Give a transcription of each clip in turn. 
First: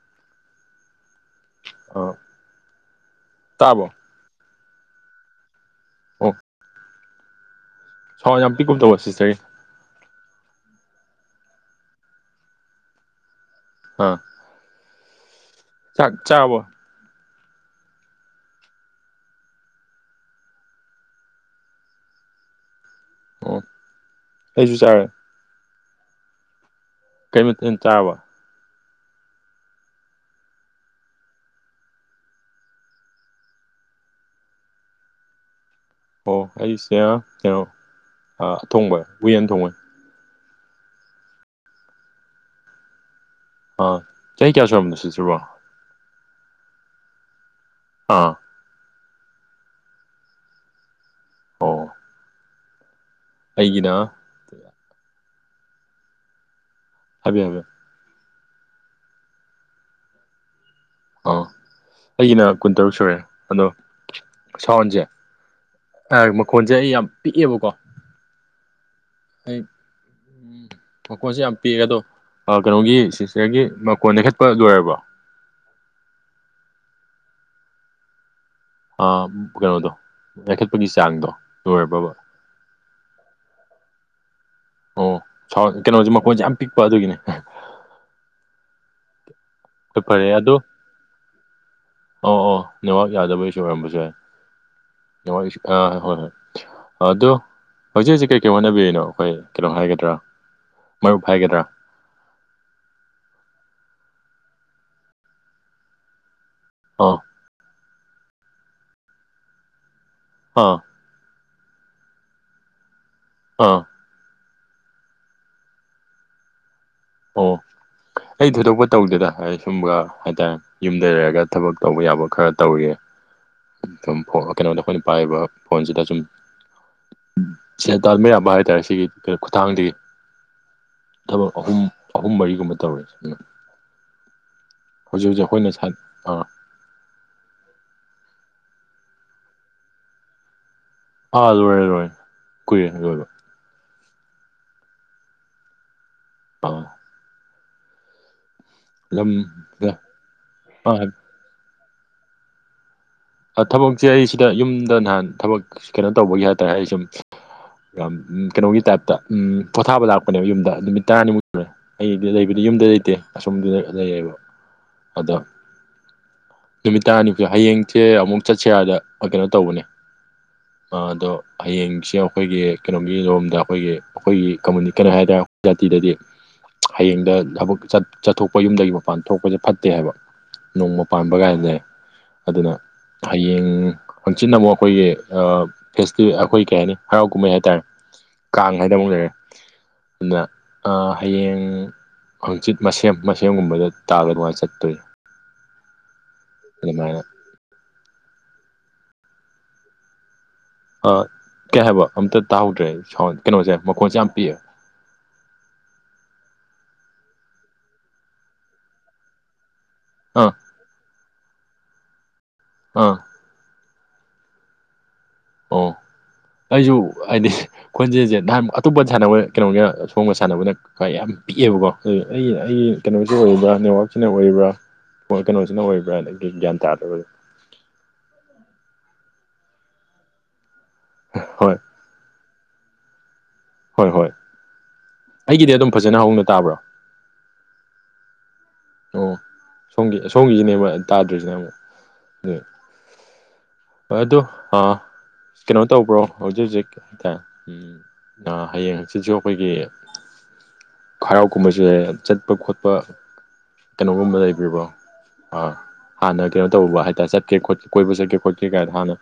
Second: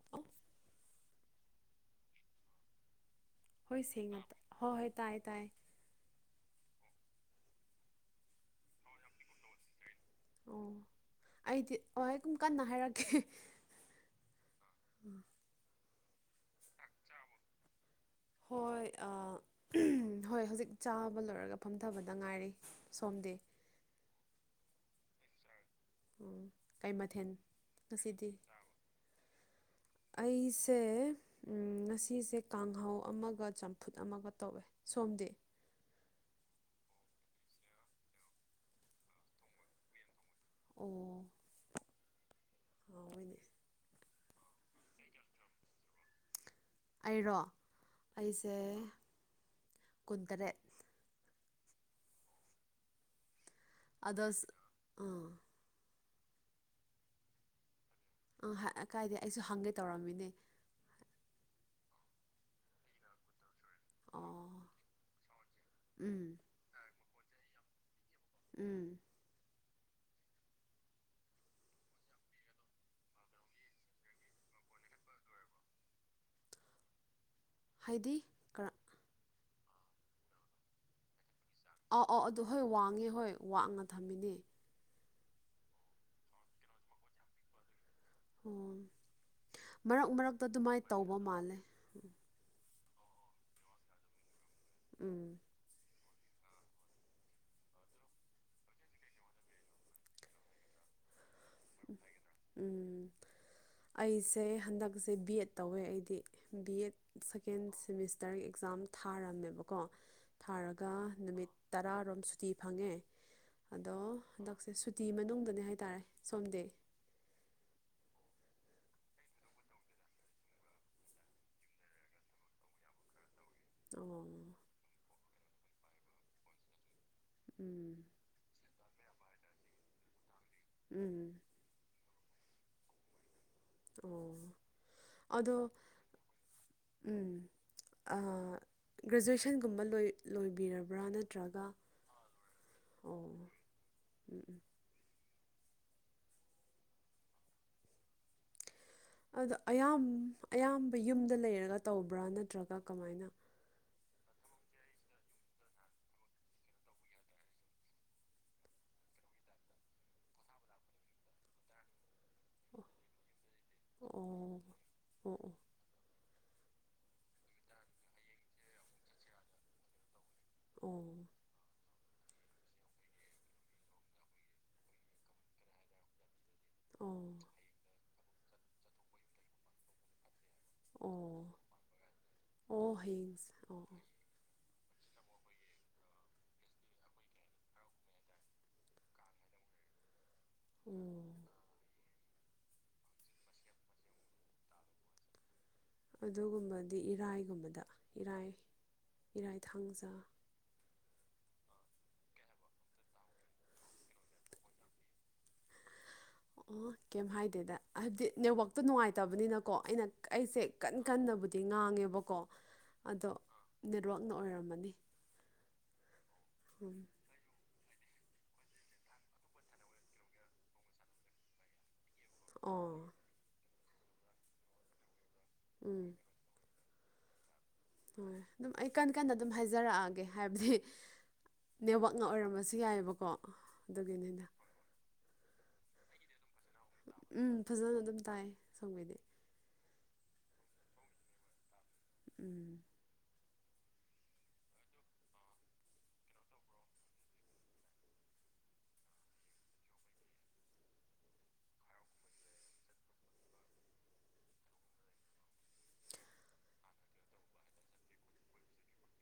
[inaudible] ꯑꯣ ꯍꯣꯏ ꯁꯦꯡꯅ ꯍꯣꯏ ꯍꯣꯏ ꯇꯥꯏ ꯇꯥꯏ ꯑꯣꯐ ꯁꯥꯎꯏ ꯌꯥꯝ ꯄꯤꯛꯀꯨꯝ ꯇꯧꯕ ꯁꯤꯠꯆꯔꯤ ꯑꯣ ꯑꯩꯗꯤ ꯑꯣ ꯑꯩ ꯀꯨꯝ ꯀꯟꯅ ꯍꯥꯏꯔꯛꯀꯦ ꯍ ꯎꯝ ꯆꯥꯛ ꯆꯥꯕꯣ ꯍꯣꯏ ꯑ ꯍꯣꯏ ꯍꯧꯖꯤꯛ ꯆꯥꯕ ꯂꯣꯏꯔꯒ ꯐꯝꯊꯕꯗ ꯉꯥꯏꯔꯤ ꯁꯣꯝꯗꯤ ꯑꯣ ꯑꯩꯁꯨ ꯆꯥꯔꯦ ꯑꯣ ꯀꯩ ꯃꯊꯦꯜ ꯀꯩ ꯆꯥꯔꯕ ꯉꯁꯤꯗꯤ ꯑꯩꯁꯦ ꯎꯝ ꯉꯁꯤꯁꯦ ꯀꯥꯡꯍꯧ ꯑꯃꯒ ꯆꯝꯐꯨꯠ ꯑꯃꯒ ꯇꯧꯋꯦ ꯁꯣꯝꯗꯤ ꯑꯣ ꯑꯩꯁꯦ ꯀꯩꯅꯣ ꯑꯊꯣꯡꯕ ꯍꯨꯌꯦꯟ ꯊꯣꯡꯕꯣꯏ ꯑꯣ ꯍꯣꯏꯅꯦ ꯑꯥ ꯆꯍꯤ ꯀꯌꯥ ꯁꯨꯝꯕꯅꯣ ꯁꯤꯠꯇ꯭ꯔꯤꯕꯣ ꯑꯩꯔꯣ ꯑꯥ ꯑꯩꯁꯦ ꯀꯨꯟꯇꯔꯦꯠ ꯑꯣ ꯑꯩꯩꯒꯤꯗ ꯑꯗꯁ ꯑꯥ ꯍꯥꯏꯕꯤ ꯍꯥꯏꯝꯌ ꯑ ꯀꯥꯏꯗꯦ ꯑꯩꯁꯨ ꯍꯪꯒꯦ ꯇꯧꯔꯝꯃꯤꯅꯦ ꯑꯥ ꯑꯩꯒꯤꯅ ꯀꯨꯟꯇꯔꯨꯛ ꯁꯨꯔꯦ ꯑꯗꯣ ꯑꯣ ꯁꯥꯎꯟꯁꯦ ꯎꯝ ꯃꯈꯣꯟꯁꯦ ꯑꯩ ꯌꯥꯝ ꯄꯤꯛꯑꯦꯕꯀꯣ ꯎꯝ ꯍ ꯃꯀꯣꯟꯁꯦ ꯌꯥꯝ ꯄꯤꯛꯑꯦ ꯑꯗꯣ ꯀꯩꯅꯣꯒꯤ ꯁꯤꯁꯇꯔꯒꯤ ꯃꯀꯣꯟꯗ ꯈꯦꯠꯄ ꯂꯣꯏꯔꯕ꯭ꯔꯣ ꯍꯥꯏꯗꯤ ꯀꯔ ꯀꯩꯅꯣꯗꯣ ꯄꯈꯠꯄꯒꯤ ꯆꯥꯡꯗꯣ ꯑꯥꯎ ꯂꯣꯏꯔꯕꯕ ꯑꯥꯎ ꯑꯗꯨ ꯍꯣꯏ ꯋꯥꯡꯉꯦ ꯍꯣꯏ ꯋꯥꯡꯅ ꯊꯝꯃꯤꯅꯦ ꯑꯣ ꯀꯩꯅꯣꯁꯦ ꯃꯈꯣꯟꯁꯦ ꯌꯥꯝ ꯄꯤꯛꯄ ꯑꯗꯨꯒꯤꯅꯦ ꯑꯣ ꯍꯣꯏ ꯃꯔꯛ ꯐꯔꯦ ꯃꯔꯛꯇ ꯑꯗꯣ ꯑꯗꯨꯃꯥꯏꯅ ꯇꯧꯕ ꯃꯥꯜꯂꯦ ꯑꯣ ꯑꯣ ꯅꯦꯋꯥꯛ ꯌꯥꯗꯕꯩꯁꯨ ꯑꯣꯏꯔꯝꯕ ꯌꯥꯢ ꯎꯝ ꯅꯦꯋꯥꯛ ꯏꯁꯨ ꯑꯥꯣꯏ ꯍꯣꯏ ꯍꯣꯏ ꯑꯗꯣ ꯍꯧꯖꯤꯛ ꯍꯧꯖꯤꯛ ꯀꯩ ꯀꯩ ꯍꯣꯠꯅꯕꯤꯔꯤꯅꯣ ꯑꯩꯈꯣꯏ ꯀꯩꯅꯣ ꯍꯥꯏꯒꯗ꯭ꯔꯥ ꯃꯔꯨꯞ ꯍꯥꯏꯒꯗ꯭ꯔꯥ ꯎꯝ ꯑꯩꯁꯦ ꯍꯟꯗꯛꯁꯦ ꯕꯤ ꯑꯦꯠ ꯇꯧꯋꯦ ꯑꯩꯗꯤ ꯕꯤ ꯑꯥ ꯑꯦꯠ ꯁꯦꯀꯦꯟ ꯁꯦꯃꯤꯁꯇꯔꯒꯤ ꯑꯦꯛꯖꯥꯝ ꯊꯥꯔꯝꯃꯦꯕꯀꯣ ꯑꯥ ꯊꯥꯔꯒ ꯅꯨꯃꯤꯠ ꯇꯔꯥꯔꯣꯝ ꯁꯨꯇꯤ ꯐꯪꯉꯦ ꯑꯥ ꯑꯗꯣ ꯍꯟꯗꯛꯁꯦ ꯁꯨꯇꯤ ꯃꯅꯨꯡꯗꯅꯦ ꯍꯥꯏꯇꯥꯔꯦ ꯁꯣꯝꯗ ꯑꯣ ꯑꯩ ꯊꯣꯏꯗꯣꯛꯄ ꯇꯧꯗꯦꯗ ꯁꯨꯝꯒ ꯍꯥꯏꯇꯥꯔꯦꯅꯦ ꯌꯨꯝꯗ ꯂꯩꯔꯒ ꯊꯕꯛ ꯇꯧꯕ ꯌꯥꯕ ꯈꯔ ꯇꯧꯔꯤꯌꯦ ꯑꯣ ꯀꯩꯅꯣꯗ ꯑꯩꯈꯣꯏꯅ ꯄꯥꯏꯕ ꯐꯣꯟꯁꯤꯗ ꯁꯨꯝ ꯎꯝ ꯁꯦꯟꯇꯥꯜ ꯃꯌꯥꯝꯕ ꯍꯥꯏꯇꯥꯔꯦ ꯁꯤꯒꯤ ꯀꯩꯅꯣ ꯈꯨꯊꯥꯡꯗꯒꯤ ꯎꯝ ꯑꯍꯨꯝ ꯑꯍꯨꯝ ꯃꯔꯤꯒꯨꯝꯕ ꯇꯧꯔꯦ ꯑꯣ ꯍꯧꯖꯤꯛ ꯍꯧꯖꯤꯛ ꯑꯗꯣ ꯑꯩꯈꯣꯏꯅ ꯎꯝ ꯒ꯭ꯔꯦꯖꯨꯋꯦꯁꯟꯒꯨꯝꯕ ꯂꯣꯏ ꯂꯣꯏꯕꯤꯔꯕ꯭ꯔꯥ ꯕ꯭ꯔꯥ ꯑꯥ ꯅꯠꯇ꯭ꯔꯒ ꯂꯣꯏꯔꯦ ꯂꯣꯏꯔꯦ ꯀꯨꯏꯔꯦ ꯑꯣ ꯂꯣꯏꯕ ꯎꯝ ꯎꯝ ꯑꯥꯎ ꯑꯗ ꯑꯌꯥꯝ ꯑꯌꯥꯝꯕ ꯌꯨꯝꯗ ꯂꯩꯔꯒ ꯇꯧꯕ꯭ꯔꯥ ꯅꯠꯇ꯭ꯔꯒ ꯀꯃꯥꯏꯅ ꯊꯕꯛꯁꯦ ꯑꯩ ꯁꯤꯗ ꯌꯨꯝꯗ ꯅꯍꯥꯟ ꯊꯕꯛ ꯀꯩꯅꯣ ꯇꯧꯕꯒꯤ ꯍꯥꯏꯇꯥꯔꯦ ꯑꯩ ꯁꯨꯝ ꯀꯩꯅꯣꯒꯤ ꯇꯥꯏꯞꯇ ꯎ ꯄꯣꯊꯥꯕ ꯂꯥꯛꯄꯅꯦꯕ ꯌꯨꯝꯗ ꯅꯨꯃꯤꯠ ꯇꯔꯥꯅꯤꯃꯨꯛ ꯑꯩꯗꯤ ꯂꯩꯕꯗꯤ ꯌꯨꯝꯗ ꯂꯩꯇꯦ ꯑꯁꯣꯝꯗ ꯂꯩꯌꯦꯕ ꯑꯣ ꯑꯗꯣ ꯑꯣ ꯅꯨꯃꯤꯠ ꯇꯔꯥꯅꯤ ꯍꯌꯦꯡ ꯁꯦ ꯑꯃꯨꯛ ꯆꯠꯁꯦ ꯍꯥꯏꯗ ꯀꯩꯅꯣ ꯇꯧꯕꯅꯦ ꯑꯣ ꯑꯗꯣ ꯍꯌꯦꯡꯁꯦ ꯑꯩꯈꯣꯏꯒꯤ ꯀꯩꯅꯣꯒꯤ ꯂꯣꯝꯗ ꯑꯩꯈꯣꯏꯒꯤ ꯑꯩꯈꯣꯏꯒꯤ ꯀꯝꯃꯨꯅꯤ ꯀꯩꯅꯣ ꯍꯥꯏꯇꯥꯔꯦ ꯑꯩꯈꯣꯏ ꯖꯥꯇꯤꯗꯗꯤ ꯑꯣ ꯑꯣ ꯍꯌꯦꯡꯗ ꯊꯕꯛ ꯆꯠꯊꯣꯛꯄ ꯌꯨꯝꯗꯒꯤ ꯃꯄꯥꯟ ꯊꯣꯛꯄꯁꯦ ꯐꯠꯇꯦ ꯍꯥꯏꯕ ꯅꯣꯡꯃ ꯄꯥꯟꯕ ꯑꯣ ꯀꯥꯏꯁꯦ ꯑꯗꯨꯅ ꯑꯣ ꯍꯌꯦꯡ ꯑꯣ ꯑꯣ ꯍꯪꯆꯤꯟꯅ ꯑꯃꯨꯛ ꯑꯩꯈꯣꯏꯒꯤ ꯐꯦꯁꯇꯤꯦꯜ ꯑꯩꯈꯣꯏ ꯀꯩ ꯍꯥꯏꯅꯤ ꯍꯔꯥꯎ ꯀꯨꯝꯍꯩ ꯍꯥꯏꯇꯥꯔꯦ ꯀꯥꯡ ꯍꯥꯏꯅ ꯑꯃꯨꯛ ꯂꯩꯔꯦ ꯑꯗꯨꯅ ꯑꯣ ꯍꯌꯦꯡ ꯍꯪꯆꯤꯠ ꯃꯁꯦꯝ ꯃꯁꯦꯝꯒꯨꯝꯕꯗ ꯇꯥꯒꯗꯨꯉꯥꯟꯅ ꯆꯠꯇꯣꯏ ꯑꯗꯨꯒꯨꯝꯕꯗꯤ ꯑꯗꯨꯃꯥꯏꯅ ꯏꯔꯥꯏꯒꯨꯝꯕꯗ ꯏꯔꯥꯏ ꯏꯔꯥꯏ ꯊꯥꯡꯖꯥ ꯀꯩ ꯍꯥꯏꯕ ꯑꯝꯇ ꯇꯥꯍꯧꯗ꯭ꯔꯦ ꯁꯥꯎꯟ ꯀꯩꯅꯣꯁꯦ ꯃꯈꯣꯟꯁꯦ ꯌꯥꯝ ꯄꯤꯌꯦ ꯑꯣ ꯀꯩꯝ ꯍꯥꯏꯗꯦꯗ ꯍꯥꯏꯕꯗꯤ ꯅꯦꯠꯋꯥꯛꯇꯣ ꯅꯨꯡꯉꯥꯏꯇꯕꯅꯤꯅ ꯀꯣ ꯑꯩꯅ ꯑꯥ ꯑꯩꯁꯦ ꯀꯟ ꯀꯟꯅꯕꯨꯗꯤ ꯉꯥꯡꯉꯦꯕꯀꯣ ꯑꯥ ꯑꯗꯣ ꯅꯦꯠꯋꯥꯛꯅ ꯑꯣꯏꯔꯝꯃꯅꯤ ꯑꯣ ꯑꯩꯁꯨ ꯎꯝ ꯍꯥꯏꯗꯤ ꯈꯣꯟꯖꯦꯜꯁꯦ ꯅꯍꯥꯟ ꯑꯇꯣꯞꯄ ꯁꯥꯟꯅꯕ ꯀꯩꯅꯣꯒ ꯁꯣꯡꯒ ꯁꯥꯟꯅꯕꯅ ꯈ ꯌꯥꯝ ꯄꯤꯛꯑꯦꯕꯀꯣ ꯍꯧ ꯑꯩꯒꯤ ꯑꯩꯒꯤ ꯑꯣ ꯀꯩꯅꯣꯁꯤ ꯑꯣꯏꯔꯤꯕ꯭ꯔꯥ ꯅꯦꯠꯋꯛꯁꯤꯅ ꯑꯣꯏꯔꯤꯕ꯭ꯔꯥ ꯀꯩꯅꯣꯁꯤꯅ ꯑꯣꯏꯕ꯭ꯔꯥ ꯎꯝ ꯑꯗꯒꯤ ꯑꯗꯨ ꯒ꯭ꯌꯥꯟ ꯇꯥꯗꯕꯗ ꯍꯣꯏ ꯑꯗꯨꯝ ꯑꯩ ꯀꯟꯅ ꯀꯟꯅ ꯑꯗꯨꯝ ꯍꯥꯏꯖꯔꯛꯑꯒꯦ ꯍꯥꯏꯕꯗꯤ ꯍꯣꯏ ꯅꯦꯠꯋꯥꯛꯅ ꯑꯣꯏꯔꯝꯕꯁꯨ ꯌꯥꯏꯑꯕꯀꯣ ꯍꯣꯏ ꯍꯣꯏ ꯑꯗꯨꯒꯤꯅꯤꯅ ꯑꯩꯒꯤꯗꯤ ꯑꯗꯨꯝ ꯐꯖꯅ ꯍꯧꯅ ꯇꯥꯕ꯭ꯔꯣ ꯎꯝ ꯐꯖꯅ ꯑꯗꯨꯝ ꯇꯥꯏ ꯁꯣꯝꯒꯤꯗꯤ ꯑꯣ ꯁꯣꯝꯒꯤ ꯁꯣꯝꯒꯤꯁꯤꯅꯦꯕ ꯇꯥꯗ꯭ꯔꯤꯁꯤꯅꯦ ꯑꯃꯨꯛ ꯎꯝ ꯍꯣꯏ ꯑꯗꯣ ꯀꯩꯅꯣ ꯇꯧꯕ꯭ꯔꯣ ꯍꯧꯖꯤꯛ ꯍꯧꯖꯤꯛ ꯑ ꯍꯌꯦꯡ ꯁꯤꯁꯨ ꯑꯩꯈꯣꯏꯒꯤ ꯍꯔꯥꯎ ꯀꯨꯝꯕꯁꯨ ꯌꯥꯏ ꯆꯠꯄ ꯈꯣꯠꯄ ꯀꯩꯅꯣꯒꯨꯝꯕ ꯂꯩꯕꯤꯕ꯭ꯔꯣ ꯑ ꯍꯥꯟꯅ ꯀꯩꯅꯣ ꯇꯧꯕ ꯍꯥꯏꯇꯥꯔꯦ ꯆꯠꯀꯦ ꯀꯣꯏꯕ ꯆꯠꯀꯦ ꯀꯩ ꯀꯥꯏꯗ ꯍꯥꯟꯅ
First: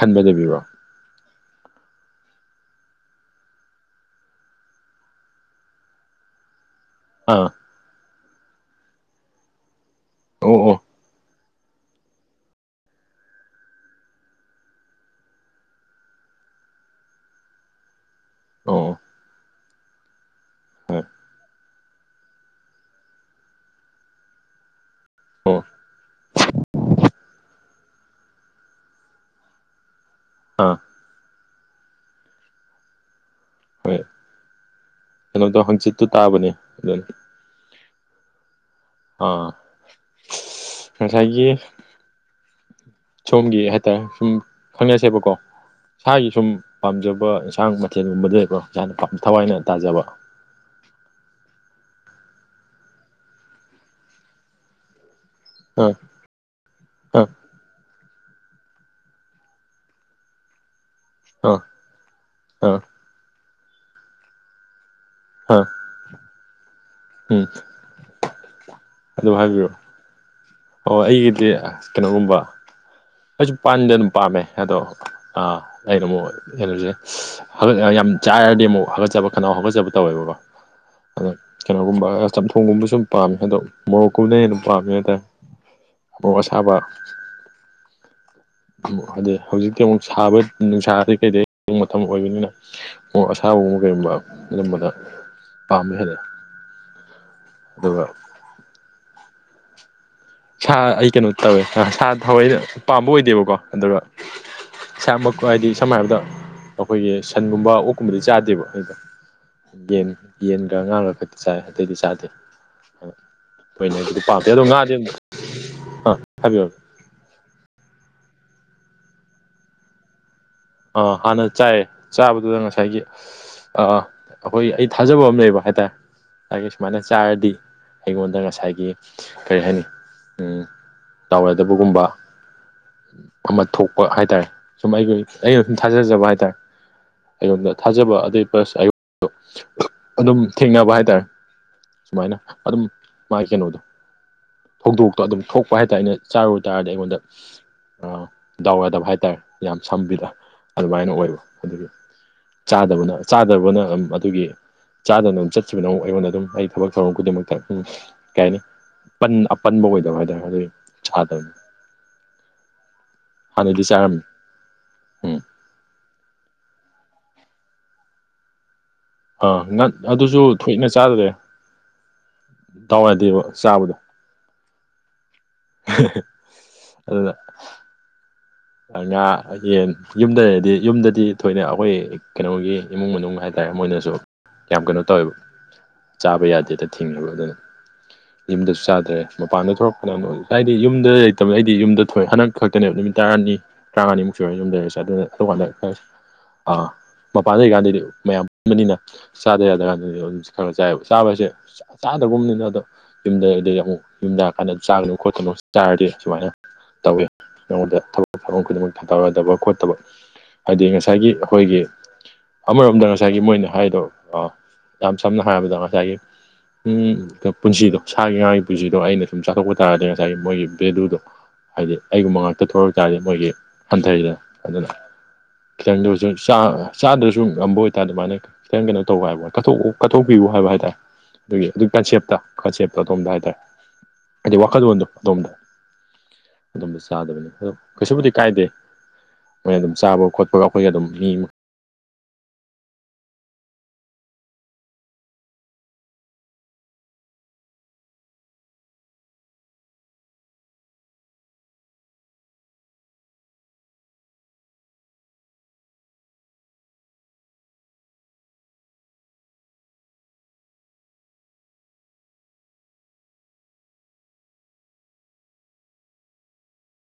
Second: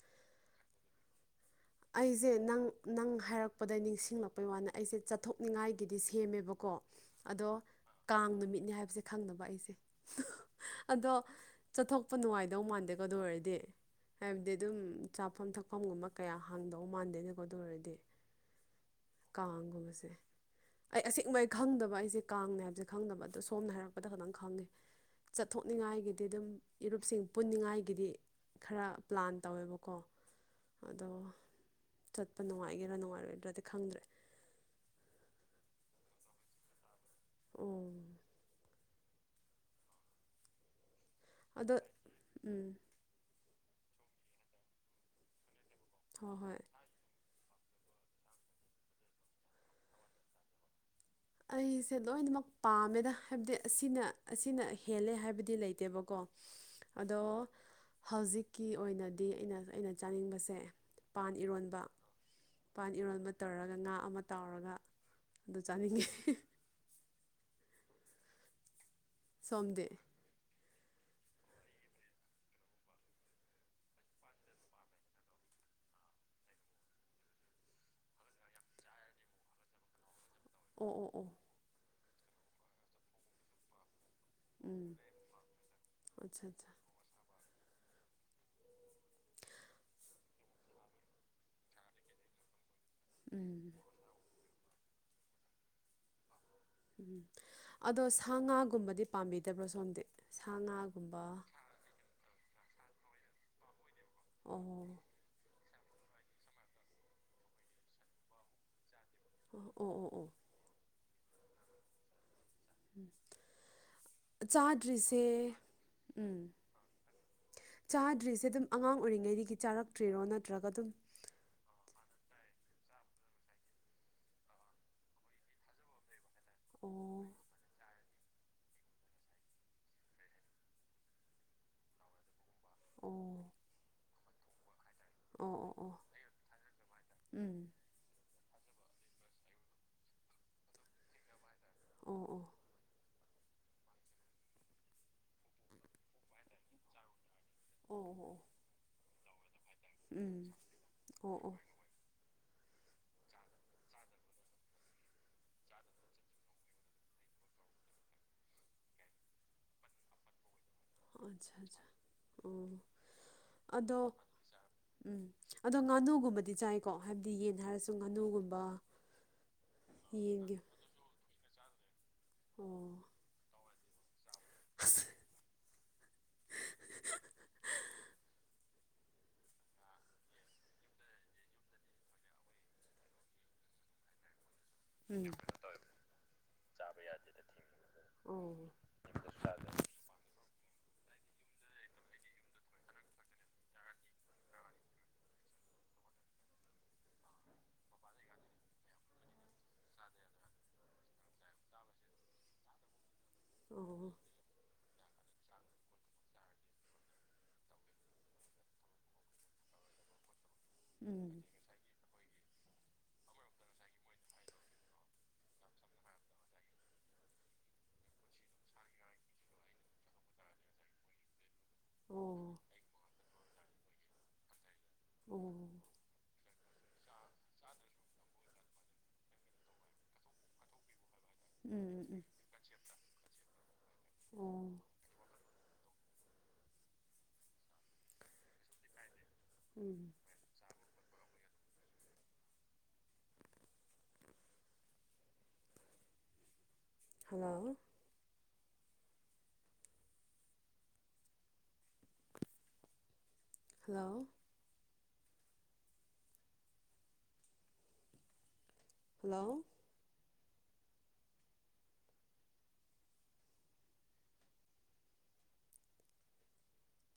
ꯈꯟꯕ ꯂꯩꯕꯤꯕꯔꯣ ꯑꯩꯁꯦ ꯅꯪ ꯅꯪ ꯍꯥꯏꯔꯛꯄꯗ ꯅꯤꯡꯁꯤꯡꯂꯛꯄꯩ ꯋꯥꯅꯤ ꯑꯩꯁꯦ ꯆꯠꯊꯣꯛꯅꯤꯡꯉꯥꯏꯒꯤꯗꯤ ꯁꯦꯝꯃꯦꯕꯀꯣ ꯑꯥ ꯑꯗꯣ ꯀꯥꯡ ꯅꯨꯃꯤꯠꯅꯦ ꯍꯥꯏꯕꯁꯦ ꯈꯪꯅꯕ ꯑꯩꯁꯦ ꯑꯣ ꯑꯣ ꯑꯗꯣ ꯆꯠꯊꯣꯛꯄ ꯅꯨꯡꯉꯥꯏꯗꯧ ꯃꯥꯟꯗꯦꯀꯣ ꯑꯗꯨ ꯑꯣꯏꯔꯗꯤ ꯍꯥꯏꯕꯗꯤ ꯑꯗꯨꯝ ꯆꯥꯐꯝ ꯊꯛꯐꯝꯒꯨꯝꯕ ꯀꯌꯥ ꯍꯥꯡꯗꯧ ꯃꯥꯟꯗꯦꯅꯦꯀꯣ ꯑꯗꯨ ꯑꯣꯏꯔꯗꯤ ꯑꯣ ꯀꯥꯡꯒꯨꯝꯕꯁꯦ ꯑꯩ ꯑꯣ ꯑꯁꯦꯡꯕ ꯑꯩ ꯈꯪꯗꯕ ꯑꯩꯁꯦ ꯀꯥꯡꯅꯦ ꯍꯥꯏꯕꯁꯦ ꯈꯪꯗꯅꯕ ꯑꯗꯣ ꯁꯣꯝꯅ ꯍꯥꯏꯔꯛꯄꯗ ꯈꯇꯪ ꯈꯪꯉꯦ ꯑꯣ ꯆꯠꯊꯣꯛꯅꯤꯡꯉꯥꯏꯒꯤꯗꯤ ꯑꯗꯨꯝ ꯏꯔꯨꯞꯁꯤꯡ ꯄꯨꯅꯤꯡꯉꯥꯏꯒꯤꯗꯤ ꯈꯔ ꯄ꯭ꯂꯥꯟ ꯇꯧꯋꯦꯕꯀꯣ ꯑꯥ ꯑꯗꯣ ꯆꯠꯄ ꯅꯨꯡꯉꯥꯏꯒꯦꯔ ꯅꯨꯡꯉꯥꯏꯔꯣꯏꯗ꯭ꯔ ꯗꯤ ꯍꯣꯏ ꯀꯩꯅꯣꯗꯣ ꯍꯪꯆꯤꯠꯇꯨ ꯇꯥꯕꯅꯦ ꯑꯗꯨꯅ ꯎꯝ ꯑꯥ ꯉꯁꯥꯏꯒꯤ ꯑꯗꯣ ꯎꯝ ꯁꯣꯝꯒꯤ ꯍꯥꯏꯇꯥꯔꯦ ꯁꯨꯝ ꯈꯪꯅꯁꯦꯕꯀꯣ ꯏꯁꯥꯒꯤ ꯍꯣꯏ ꯁꯨꯝ ꯍꯣꯏ ꯄꯥꯝꯖꯕ ꯏꯟꯁꯥꯡ ꯃꯊꯦꯜꯒꯨꯝꯕꯗ ꯂꯩꯕꯔꯣ ꯌꯥꯝꯅꯥ ꯊꯋꯥꯏꯅ ꯇꯥꯖꯕ ꯑꯩꯁꯦ ꯂꯣꯏꯅꯃꯛ ꯄꯥꯝꯃꯦꯗ ꯍꯥꯏꯕꯗꯤ ꯑꯁꯤꯅ ꯑꯁꯤꯅ ꯍꯦꯜꯂꯦ ꯍꯥꯏꯕꯗꯤ ꯗꯤ ꯑꯥ ꯂꯩꯇꯦꯕꯀꯣ ꯑꯗꯣ ꯑꯥ ꯍꯧꯖꯤꯛꯀꯤ ꯑꯣꯏꯅꯗꯤ ꯑꯩꯅ ꯑꯩꯅ ꯆꯥꯅꯤꯡꯕꯁꯦ ꯄꯥꯟ ꯑꯥ ꯏꯔꯣꯟꯕ ꯑꯥ ꯄꯥꯟ ꯏꯔꯣꯟꯕ ꯇꯧꯔꯒ ꯉꯥ ꯑꯃ ꯇꯥꯎꯔꯒ ꯑꯗꯨ ꯆꯥꯅꯤꯡꯉꯦ ꯍꯝ ꯑꯗꯨ ꯍꯥꯏꯕꯤꯌꯣ ꯁꯣꯝꯗꯤ ꯑꯣ ꯑꯩꯒꯤꯗꯤ ꯀꯩꯅꯣꯒꯨꯝꯕ ꯑꯩꯁꯨ ꯄꯥꯟꯗꯦ ꯑꯗꯨꯝ ꯄꯥꯝꯃꯦ ꯑꯗꯣ ꯑꯩꯅ ꯑꯃꯨꯛ ꯑꯦꯂꯔꯖꯤ ꯍꯒꯖ ꯌꯥꯝ ꯆꯥꯏꯔꯗꯤ ꯑꯃꯨꯛ ꯍꯥꯒꯠꯆꯕ ꯈꯟꯅꯥꯎ ꯍꯥꯒꯠꯆꯕ ꯇꯧꯋꯦꯕꯀꯣ ꯑꯣ ꯑꯣ ꯑꯣ ꯑꯗꯣ ꯀꯩꯅꯣꯒꯨꯝꯕ ꯆꯝꯊꯣꯡꯒꯨꯝꯕꯁꯨ ꯁꯨꯝ ꯄꯥꯝꯃꯦ ꯑꯗꯣ ꯃꯔꯣꯛ ꯀꯨꯅ ꯍꯦꯟꯅ ꯄꯥꯝꯃꯦ ꯎꯝ ꯍꯥꯏꯇꯥꯏ ꯃꯣꯔꯣꯛ ꯑꯠꯆꯥ ꯑꯠꯆꯥ ꯑꯁꯥꯕ ꯑꯗꯩ ꯍꯧꯖꯤꯛꯇꯤ ꯑꯃꯨꯛ ꯁꯥꯕ ꯅꯨꯡꯁꯥꯗꯩ ꯀꯩꯗꯩ ꯃꯇꯝ ꯑꯣꯏꯕꯅꯤꯅ ꯑꯣ ꯎꯝ ꯑꯁꯥꯕꯕ ꯀꯩꯒꯨꯝꯕ ꯑꯗꯨꯝꯕꯗ ꯄꯥꯝꯃꯦ ꯍꯥꯏ ꯎꯝ ꯑꯗꯣ ꯁꯥ ꯉꯥꯒꯨꯝꯕꯗꯤ ꯄꯥꯝꯕꯤꯗꯕ꯭ꯔꯣ ꯁꯣꯝꯗꯤ ꯁꯥ ꯑꯩ ꯀꯩꯅꯣ ꯇꯧꯋꯦ ꯁꯥ ꯊꯋꯥꯏ ꯄꯥꯝꯕ ꯑꯣꯏꯗꯦꯕꯀꯣ ꯑꯗꯨꯒ ꯑ ꯏꯁꯃꯛ ꯍꯥꯏꯗꯤ ꯁꯝꯅ ꯍꯥꯏꯔꯕꯗ ꯑꯩꯈꯣꯏꯒꯤ ꯁꯟꯒꯨꯝꯕ ꯑꯣꯛꯀꯨꯝꯕꯗꯤ ꯆꯥꯗꯦꯕ ꯑꯗꯨꯗ ꯑꯣ ꯑꯣ ꯑꯣ ꯌꯦꯟ ꯑꯣ ꯌꯦꯟꯒ ꯉꯥꯒ ꯈꯛꯇ ꯆꯥꯏ ꯑꯇꯩꯗꯤ ꯆꯥꯗꯦ ꯍꯣꯏꯅꯦꯗꯤ ꯄꯥꯇꯦ ꯑꯗꯣ ꯉꯥꯗꯤ ꯑꯗꯨꯝ ꯑꯦ ꯎꯝ ꯆꯥꯗ꯭ꯔꯤꯁꯦ ꯑꯗꯨꯝ ꯑꯉꯥꯡ ꯑꯣꯏꯔꯤꯉꯩꯗꯒꯤ ꯆꯥꯔꯛꯇ꯭ꯔꯤꯔꯣ ꯅꯠꯇ꯭ꯔꯒ ꯑꯗꯨꯝ ꯍꯥꯟꯅ ꯆꯥꯏꯑꯦ ꯆꯥꯕꯗꯨꯗ ꯉꯁꯥꯏꯒꯤ ꯑ ꯑꯩꯈꯣꯏ ꯑꯩ ꯊꯥꯖꯕ ꯑꯃ ꯂꯩꯕ ꯍꯥꯏꯇꯥꯔꯦ ꯑꯩꯒꯤ ꯁꯨꯃꯥꯏꯅ ꯑꯣ ꯆꯥꯔꯗꯤ ꯑꯩꯉꯣꯟꯗ ꯉꯁꯥꯏꯒꯤ ꯀꯔꯤ ꯍꯥꯏꯅꯤ ꯗꯥꯎ ꯌꯗꯕꯒꯨꯝꯕ ꯑꯣ ꯑꯃ ꯊꯣꯛꯄ ꯍꯥꯏꯇꯥꯔꯦ ꯁꯨꯝ ꯑꯩꯒꯤ ꯑꯣ ꯑꯩꯅ ꯑꯣ ꯁꯨꯝ ꯑꯣ ꯊꯥꯖꯖꯕ ꯍꯥꯏꯇꯥꯔꯦ ꯎꯝ ꯑꯩꯉꯣꯟꯗ ꯊꯥꯖꯕ ꯑꯗꯩ ꯄ꯭ꯂꯁ ꯑꯩꯉꯟꯗ ꯑꯗꯨꯝ ꯊꯦꯡꯅꯕ ꯍꯥꯏꯇꯥꯔꯦ ꯑꯣ ꯁꯨꯃꯥꯏꯅ ꯑꯣ ꯑꯗꯨꯝ ꯃꯥꯒꯤ ꯀꯩꯅꯣꯗꯣ ꯊꯧꯗꯣꯛꯇꯣ ꯑꯗꯨꯝ ꯊꯣꯛꯄ ꯍꯥꯏꯇꯥꯔꯦ ꯑꯩꯅ ꯆꯥꯔꯨꯕ ꯇꯥꯔꯗꯤ ꯑꯩꯉꯣꯟꯗ ꯑꯣ ꯑꯣ ꯑꯣ ꯥꯗꯥꯎ ꯌꯗꯕ ꯍꯥꯏꯇꯥꯔꯦ ꯌꯥꯝ ꯁꯝꯕꯤꯗ ꯎꯝ ꯑꯗꯨꯃꯥꯏꯅ ꯑꯣ ꯑꯣꯏꯕ ꯑꯣ ꯆꯥꯗꯕꯅ ꯆꯥꯗꯕꯅ ꯑꯗꯨꯒꯤ ꯆꯥꯗꯅ ꯑꯗꯨꯝ ꯆꯠꯈꯤꯕꯅꯣ ꯑꯩꯉꯣꯟꯗ ꯑꯗꯨꯝ ꯑꯩ ꯊꯕꯛ ꯊꯧꯔꯝ ꯈꯨꯗꯤꯡꯃꯛꯇ ꯎꯝ ꯀꯩ ꯍꯥꯏꯅꯤ ꯄꯟ ꯑꯄꯟꯕ ꯑꯣꯏꯗꯕ ꯍꯥꯏꯇꯥꯔꯦ ꯑꯗꯨꯗꯤ ꯑꯠꯆꯥ ꯑꯠꯆꯥ ꯑꯣ ꯍꯥꯟꯅꯗꯤ ꯑꯗꯣ ꯆꯥꯔꯝꯃꯤ ꯎꯝ ꯑꯗꯣ ꯉꯥꯅꯨꯒꯨꯝꯕꯗꯤ ꯆꯥꯏꯀꯣ ꯍꯥꯏꯕꯗꯤ ꯌꯦꯟ ꯍꯥꯏꯔꯁꯨ ꯉꯥꯅꯨꯒꯨꯝꯕ ꯑꯥ ꯉ ꯑꯗꯨꯁꯨ ꯌꯦꯟꯒꯤ ꯊꯣꯏꯅ ꯆꯥꯗ꯭ꯔꯦ ꯑꯣ ꯗꯥꯎ ꯌꯥꯗꯦꯕ ꯆꯥꯕꯗꯣ ꯑꯁ ꯑꯗꯨꯅ ꯉꯥ ꯌꯦꯟ ꯌꯨꯝꯗ ꯂꯩꯔꯗꯤ ꯌꯨꯝꯗꯗꯤ ꯊꯣꯏꯅ ꯑꯩꯈꯣꯏ ꯀꯩꯅꯣꯒꯤ ꯏꯃꯨꯡ ꯃꯅꯨꯡ ꯍꯥꯏꯇꯥꯔꯦ ꯃꯣꯏꯅꯁꯨ ꯌꯥꯝ ꯀꯩꯅꯣ ꯎꯝ ꯇꯧꯋꯦꯕ ꯆꯥꯕ ꯌꯥꯗꯦꯗ ꯊꯤꯡꯉꯦꯕ ꯑꯗꯨꯅ ꯑꯣ ꯌꯨꯝꯗꯁꯨ ꯆꯥꯗ꯭ꯔꯦ ꯃꯄꯥꯟꯗ ꯊꯣꯛꯂꯛꯄꯅ ꯑꯃ ꯑꯣꯏ ꯍꯥꯏꯗꯤ ꯌꯨꯝꯗ ꯂꯩꯇꯕꯅ ꯑꯩꯗꯤ ꯌꯨꯝꯗ ꯊꯣꯏ ꯍꯟꯗꯛ ꯈꯛꯇꯅꯦꯕ ꯅꯨꯃꯤꯠ ꯇꯔꯥꯅꯤ ꯇꯔꯥꯉꯥꯅꯤꯃꯨꯛ ꯁꯨꯔꯦ ꯌꯨꯝ ꯂꯩꯔꯤꯁꯦ ꯑꯗꯨꯅ ꯑꯗꯨꯀꯥꯟꯗ ꯑꯥ ꯃꯄꯥꯟꯗ ꯂꯩꯔꯤꯀꯥꯟꯗꯗꯤ ꯃꯌꯥꯝ ꯄꯨꯕꯅꯤꯅ ꯆꯥꯗ ꯌꯥ ꯑꯗꯨꯀ ꯑꯗꯨꯝ ꯈꯔ ꯈꯔ ꯆꯥꯏꯕ ꯆꯥꯕ ꯍꯥꯏꯁꯦ ꯆꯥꯗ꯭ꯔꯒꯨꯝꯕꯅꯤꯅ ꯑꯗꯣ ꯌꯨꯝꯗꯗꯤ ꯑꯃꯨꯛ ꯑꯣ ꯌꯨꯝꯗ ꯑꯍꯟꯅ ꯑꯗꯨꯅ ꯆꯥꯒꯅꯨ ꯈꯣꯠꯀꯅꯨ ꯆꯥꯔꯗꯤ ꯁꯨꯃꯥꯏꯅ ꯇꯧꯋꯤ ꯑꯩꯉꯣꯟꯗ ꯊꯕꯛ ꯊꯧꯔꯝ ꯈꯨꯗꯤꯡꯃꯛ ꯊꯥꯗꯥꯎ ꯌꯥꯗꯕ ꯈꯣꯠꯇꯕ ꯍꯥꯏꯗꯤ ꯉꯁꯥꯏꯒꯤ ꯎꯝ ꯑꯩꯈꯣꯏꯒꯤ ꯑꯃꯔꯣꯝꯗ ꯉꯁꯥꯏꯒꯤ ꯃꯣꯏꯅ ꯍꯥꯏꯗꯣ ꯑ ꯌꯥꯝ ꯁꯝꯅ ꯍꯥꯏꯔꯕꯗ ꯉꯁꯥꯏꯒꯤ ꯎ ꯄꯨꯟꯁꯤꯗꯣ ꯁꯥꯒꯤ ꯉꯥꯒꯤ ꯄꯨꯟꯁꯤꯗꯣ ꯑꯩꯅ ꯁꯨꯝ ꯆꯥꯊꯣꯛꯄ ꯇꯥꯔꯗꯤ ꯉꯁꯥꯏꯒꯤ ꯃꯣꯏꯒꯤ ꯚꯦꯂꯨꯗꯣ ꯍꯥꯏꯗꯤ ꯑꯩꯒꯨꯝꯕ ꯑꯣ ꯉꯥꯛꯇ ꯊꯣꯛꯂꯛ ꯇꯥꯔꯗꯤ ꯃꯣꯏꯒꯤ ꯍꯟꯊꯩꯗꯅ ꯑꯗꯨꯅ ꯑꯣ ꯈꯤꯇꯪꯗ ꯆꯥ ꯆꯥꯗ꯭ꯔꯁꯨ ꯉꯝꯕ ꯑꯣꯏꯇꯥꯔꯗꯤ ꯑꯗꯨꯃꯥꯏꯅ ꯈꯤꯇꯪ ꯀꯩꯅꯣ ꯇꯧ ꯍꯥꯏꯕ ꯀꯠꯊꯣꯛꯎ ꯀꯠꯊꯣꯛꯄꯤꯌꯨ ꯍꯥꯏꯕ ꯍꯥꯏꯇꯥꯔꯦ ꯑꯗꯨꯒꯤ ꯑꯗꯨꯒꯤ ꯎꯝ ꯎꯝ ꯀꯟꯁꯦꯞꯇ ꯀꯟꯁꯦꯞꯇꯣ ꯑꯗꯣꯝꯗ ꯍꯥꯏꯇꯥꯔꯦ ꯎꯝ ꯍꯥꯏꯗꯤ ꯑꯣ ꯋꯥꯈꯜꯂꯣꯟꯗꯣ ꯑꯗꯣꯝꯗ ꯑꯗꯨꯝꯕ ꯆꯥꯗꯕꯅꯤ ꯑꯗ ꯀꯩꯁꯨꯕꯨꯗꯤ ꯀꯥꯏꯗꯦ ꯃꯣꯏꯅ ꯑꯗꯨꯝ ꯎꯝ ꯆꯥꯕꯒ ꯈꯣꯠꯄꯒ ꯑꯩꯈꯣꯏꯒ ꯑꯗꯨꯝ ꯃꯤ ꯍꯜꯂꯣ ꯍꯜꯂꯣ ꯍꯜꯂꯣ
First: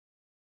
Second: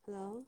ꯍꯜꯂꯣ